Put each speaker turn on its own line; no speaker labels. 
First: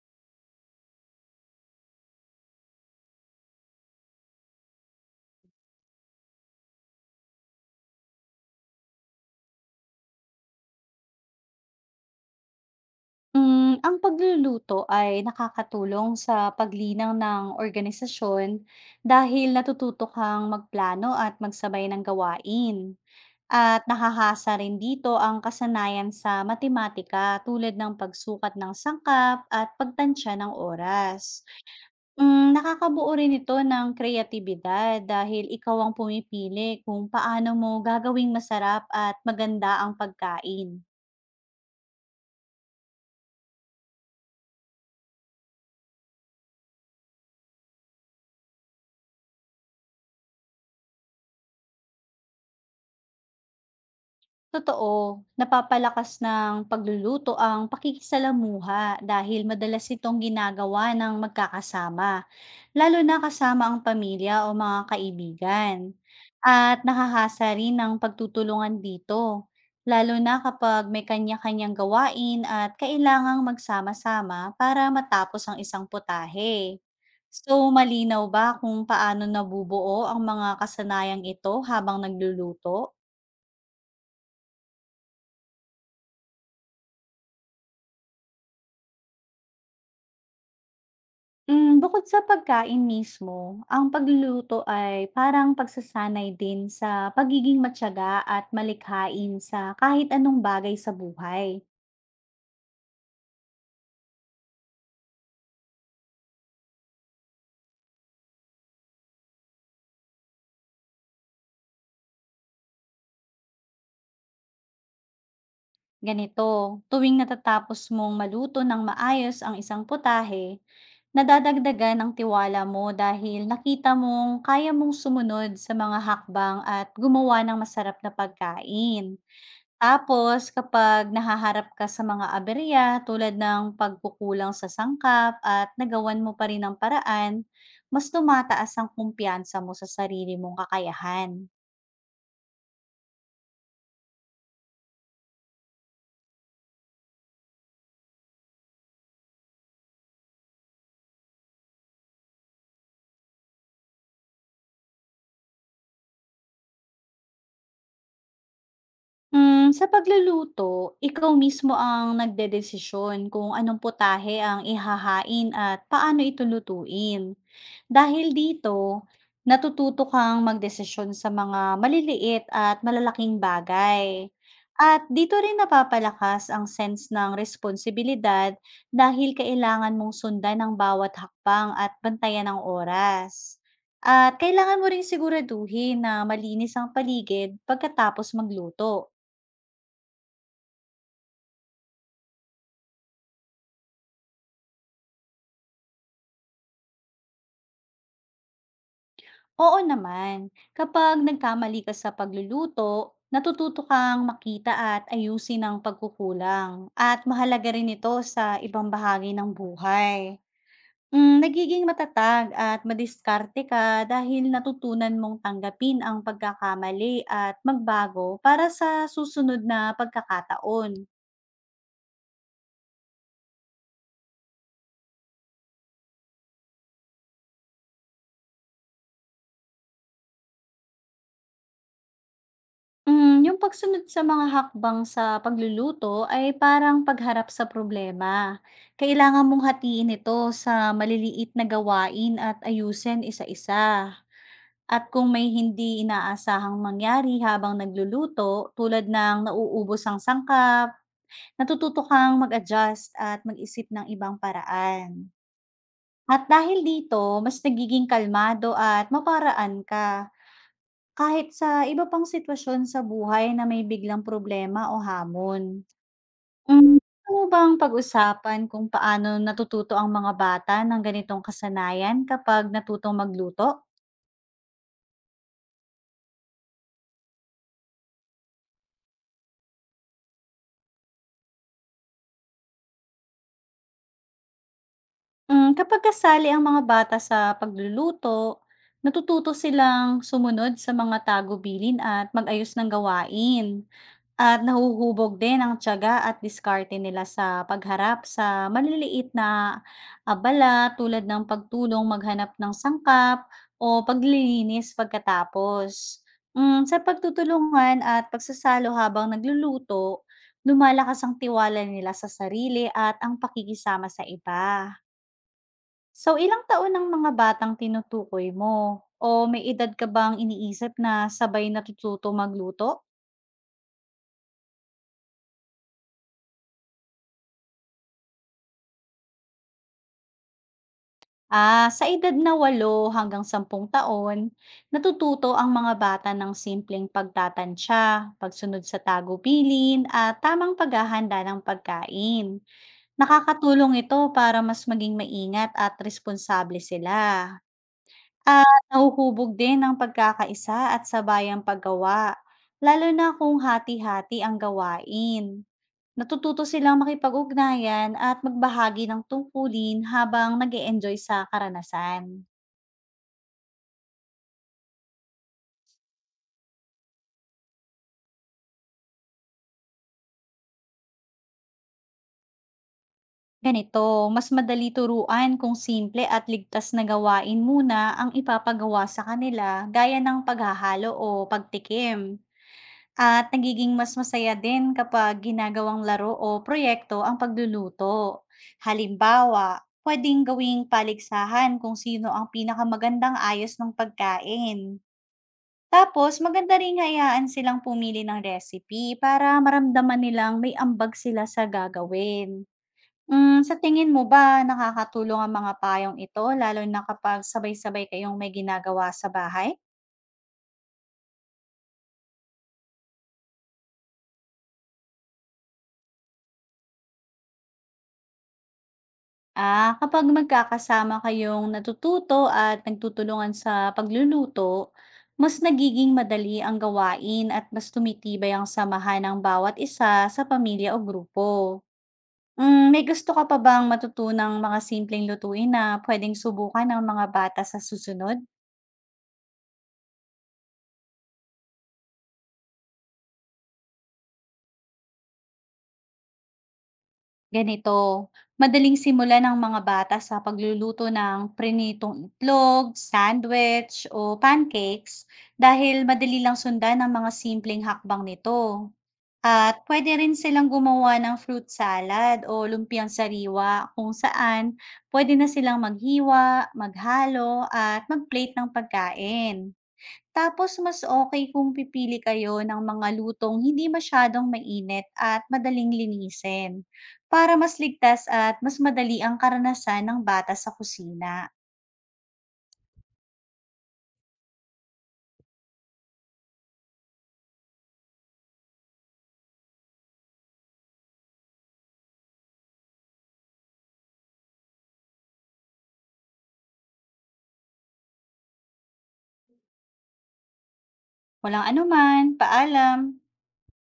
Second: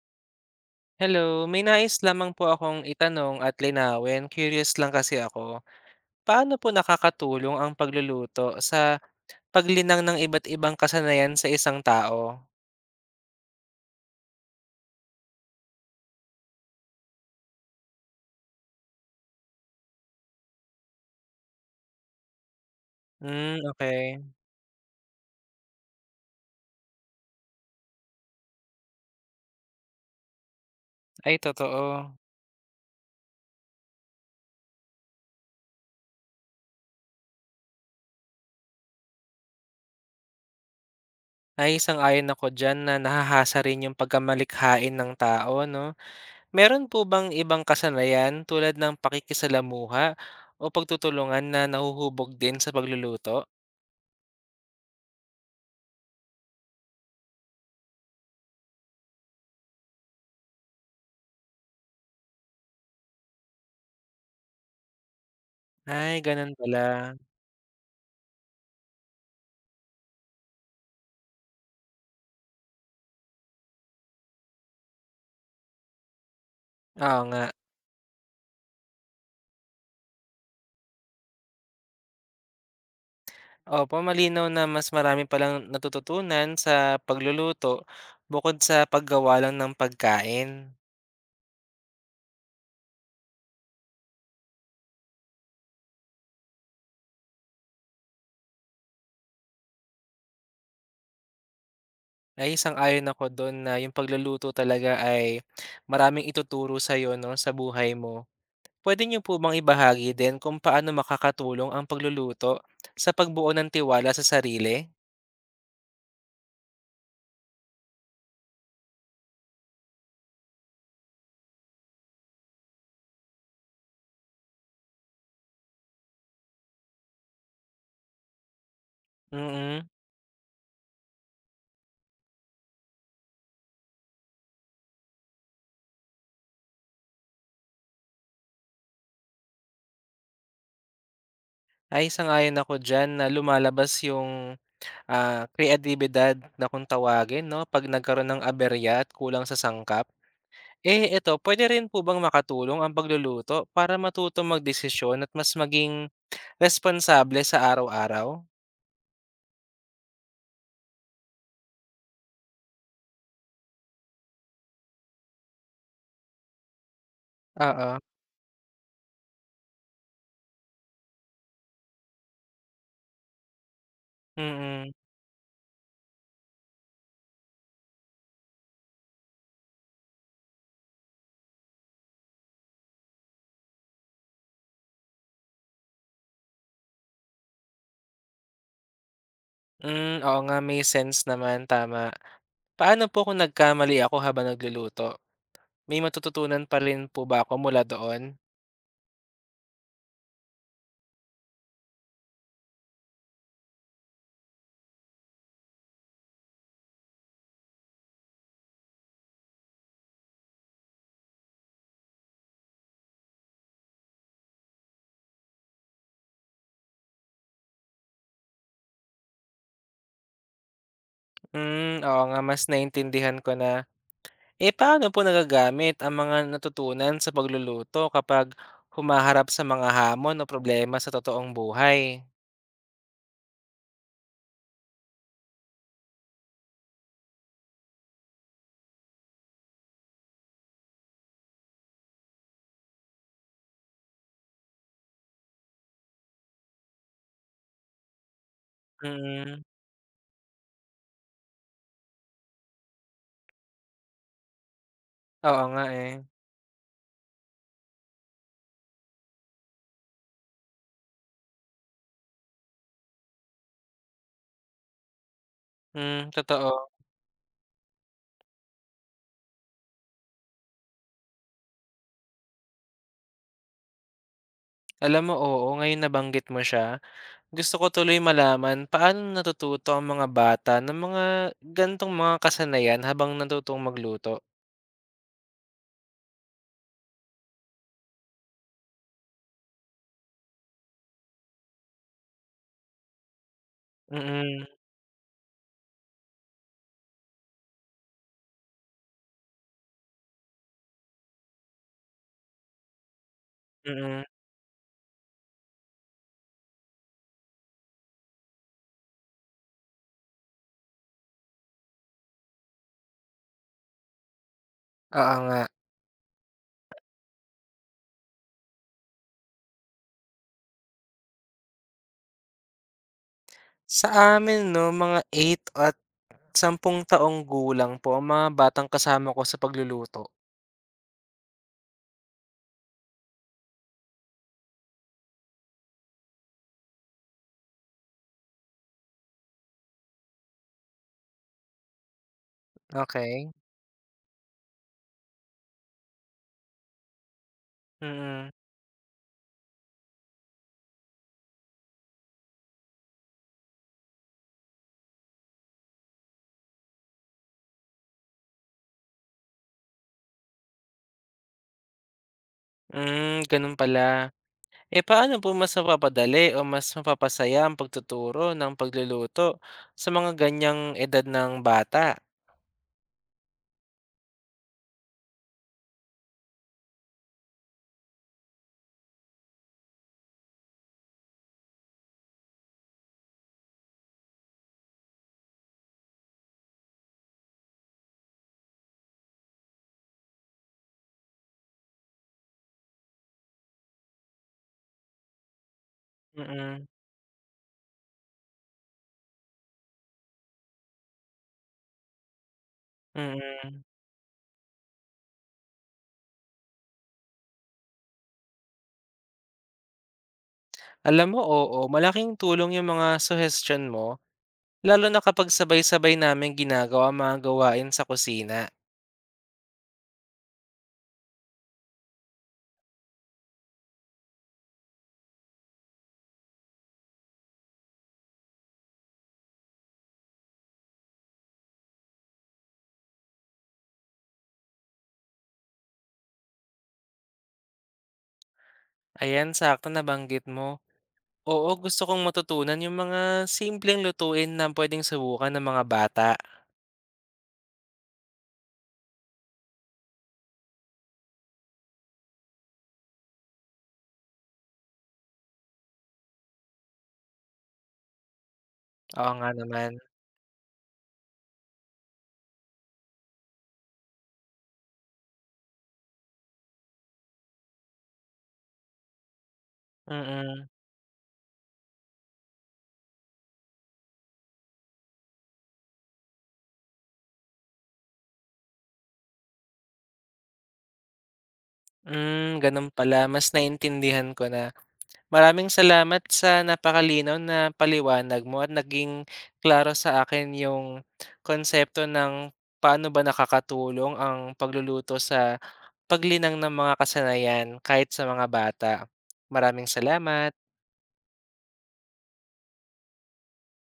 Hello, may nais lamang po akong itanong at linawin. Curious lang kasi ako. Paano po nakakatulong ang pagluluto sa paglinang ng iba't ibang kasanayan sa isang tao?
Ang pagluluto ay nakakatulong sa paglinang ng organisasyon dahil natututo kang magplano at magsabay ng gawain.
Hmm,
At
okay.
nakahasa rin dito ang kasanayan sa matematika tulad ng pagsukat ng sangkap at pagtansya ng oras.
Ay, totoo.
Nakakabuo rin ito ng kreatibidad dahil ikaw ang pumipili kung paano mo gagawing masarap at maganda ang pagkain.
Ay, sang-ayon ako diyan na nahahasa rin yung pagkamalikhain ng tao 'no. Meron po bang ibang kasanayan tulad ng pakikisalamuha o pagtutulungan na nahuhubog din sa pagluluto?
Totoo, napapalakas ng pagluluto ang pakikisalamuha dahil madalas itong ginagawa ng magkakasama, lalo na kasama ang pamilya o mga kaibigan.
Ay, gano'n pala.
At nakahasa rin ang pagtutulungan dito, lalo na kapag may kanya-kanyang gawain at kailangang magsama-sama para matapos ang isang putahe.
Oo nga.
So, malinaw ba kung paano nabubuo ang mga kasanayang ito habang nagluluto?
Opo, malinaw na mas marami palang natututunan sa pagluluto bukod sa paggawa lang ng pagkain.
Bukod sa pagkain mismo, ang pagluluto ay parang pagsasanay din sa pagiging matiyaga at malikhain sa kahit anong bagay sa buhay.
Ay, sang-ayon ako do'n na yung pagluluto talaga ay maraming ituturo sa'yo 'no, sa buhay mo. Pwede niyo po bang ibahagi din kung paano makakatulong ang pagluluto sa pagbuo ng tiwala sa sarili?
Ganito, tuwing natatapos mong maluto ng maayos ang isang putahe, nadadagdagan ang tiwala mo dahil nakita mong kaya mong sumunod sa mga hakbang at gumawa ng masarap na pagkain.
Mm,
Tapos kapag nahaharap ka sa mga aberya tulad ng pagkukulang sa sangkap at nagawan mo pa rin ang paraan, mas tumataas ang kumpiyansa mo sa sarili mong kakayahan.
ay sang-ayon ako diyan na lumalabas yung, kreyadibidad na kung tawagin 'no, 'pag nagkaroon ng aberya at kulang sa sangkap. Eh, eto, puwede rin po bang makatulong ang pagluluto para matutong magdesisyon at mas maging responsable sa araw-araw?
Sa pagluluto, ikaw mismo ang nagdedesisyon kung anong putahe ang ihahain at paano ito lutuin.
Oo.
Dahil dito, natututo kang magdesisyon sa mga maliliit at malalaking bagay.
Mm-mm, mm.
At dito rin napapalakas ang sense ng responsibilidad dahil kailangan mong sundan ang bawat hakbang at bantayan ng oras. At kailangan mo ring siguraduhin na malinis ang paligid pagkatapos magluto.
Hmm, oo nga, may sense naman, tama. Paano po kung nagkamali ako habang nagluluto? May matututunan pa rin po ba ako mula doon?
Oo naman. Kapag nagkamali ka sa pagluluto, natututo kang makita at ayusin ang pagkukulang. At mahalaga rin ito sa ibang bahagi ng buhay. Nagiging matatag at madiskarte ka dahil natutunan mong tanggapin ang pagkakamali at magbago para sa susunod na pagkakataon.
Hmm, oo nga, mas naintindihan ko na. Eh, paano po nagagamit ang mga natutunan sa pagluluto kapag humaharap sa mga hamon o problema sa totoong buhay?
Yung pagsunod sa mga hakbang sa pagluluto ay parang pagharap sa problema. Kailangan mong hatiin ito sa maliliit na gawain at ayusin isa-isa. At kung may hindi inaasahang mangyari habang nagluluto, tulad ng
Mm,
nauubos ang sangkap, natututo kang mag-adjust at mag-isip ng ibang paraan.
oo nga, eh.
At dahil dito, mas nagiging kalmado at maparaan ka kahit sa iba pang sitwasyon sa buhay na may biglang problema o hamon.
Hmm, totoo.
Hmm. Gusto mo bang pag-usapan kung paano natututo ang mga bata ng ganitong kasanayan kapag natutong magluto?
Alam mo, oo, ngayon nabanggit mo siya. Gusto ko tuloy malaman paano natututo ang mga bata ng mga gantong mga kasanayan habang natutong magluto?
Kapag kasali ang mga bata sa pagluluto, natututo silang sumunod sa mga tagubilin at mag-ayos ng gawain. At
Mm,
nahuhubog din ang tiyaga at diskarte nila sa pagharap sa maliliit na abala tulad ng pagtulong maghanap ng sangkap o
mm.
paglilinis pagkatapos. Sa pagtutulungan at pagsasalo habang nagluluto, lumalakas ang tiwala nila sa sarili at ang pakikisama sa iba.
Oo nga.
So, ilang taon ang mga batang tinutukoy mo? O may edad ka bang iniisip na sabay natututo magluto?
Sa amin 'no, mga 8 at 10 taong gulang po ang mga batang kasama ko sa pagluluto.
Ah, sa edad na 8 hanggang 10 taon, natututo ang mga bata ng simpleng pagtatantya, pagsunod sa tagubilin, at tamang paghahanda ng pagkain.
Okay.
Nakakatulong ito para mas maging maingat at responsable sila.
Mm-mm, mm.
At nahuhubog din ang pagkakaisa at sabayang paggawa, lalo na kung hati-hati ang gawain. Natututo silang makipag-ugnayan at magbahagi ng tungkulin habang nag enjoy sa karanasan.
Hmm, gano'n pala. Eh, paano po mas mapapadali o mas mapapasaya ang pagtuturo ng pagluluto sa mga ganyang edad ng bata?
Ganito, mas madali turuan kung simple at ligtas na gawain muna ang ipapagawa sa kanila gaya ng paghahalo o pagtikim. At nagiging mas masaya din kapag ginagawang laro o proyekto ang pagluluto. Halimbawa, pwedeng gawing paligsahan kung sino ang pinakamagandang ayos ng pagkain. Tapos, maganda
Mm,
rin hayaan silang pumili ng recipe para maramdaman nilang may ambag sila sa gagawin. Sa
mm.
tingin mo ba nakakatulong ang mga payong ito lalo na kapag sabay-sabay kayong may ginagawa sa bahay?
Alam mo, oo, malaking tulong yung mga suggestion mo, lalo na kapag sabay-sabay namin ginagawa ang mga gawain sa kusina.
Ah, kapag magkakasama kayong natututo at nagtutulungan sa pagluluto, mas nagiging madali ang gawain at mas tumitibay ang samahan ng bawat isa sa pamilya o grupo. May gusto ka pa bang matutunang mga simpleng lutuin na pwedeng subukan ng mga bata sa susunod?
Ayan, sakto nabanggit mo. Oo, gusto kong matutunan yung mga simpleng lutuin na puwedeng subukan ng mga bata.
Ganito, madaling simulan ng mga bata sa pagluluto ng prinitong itlog, sandwich, o pancakes dahil madali lang sundan ang mga simpleng hakbang nito.
Oo nga
At
naman.
pwede rin silang gumawa ng fruit salad o lumpiang sariwa kung saan pwede na silang maghiwa, maghalo, at magplate ng pagkain.
Mm-mm,
Tapos
mm.
mas okay kung pipili kayo ng mga lutong hindi masyadong mainit at madaling linisin, para mas ligtas at mas madali ang karanasan ng bata sa kusina.
Hmm, gano'n pala, mas naintindihan ko na. Maraming salamat sa napakalinaw na paliwanag mo at naging klaro sa akin yung konsepto ng paano ba nakakatulong ang pagluluto sa paglinang ng mga kasanayan kahit sa mga bata. Maraming salamat.
Walang anuman, paalam.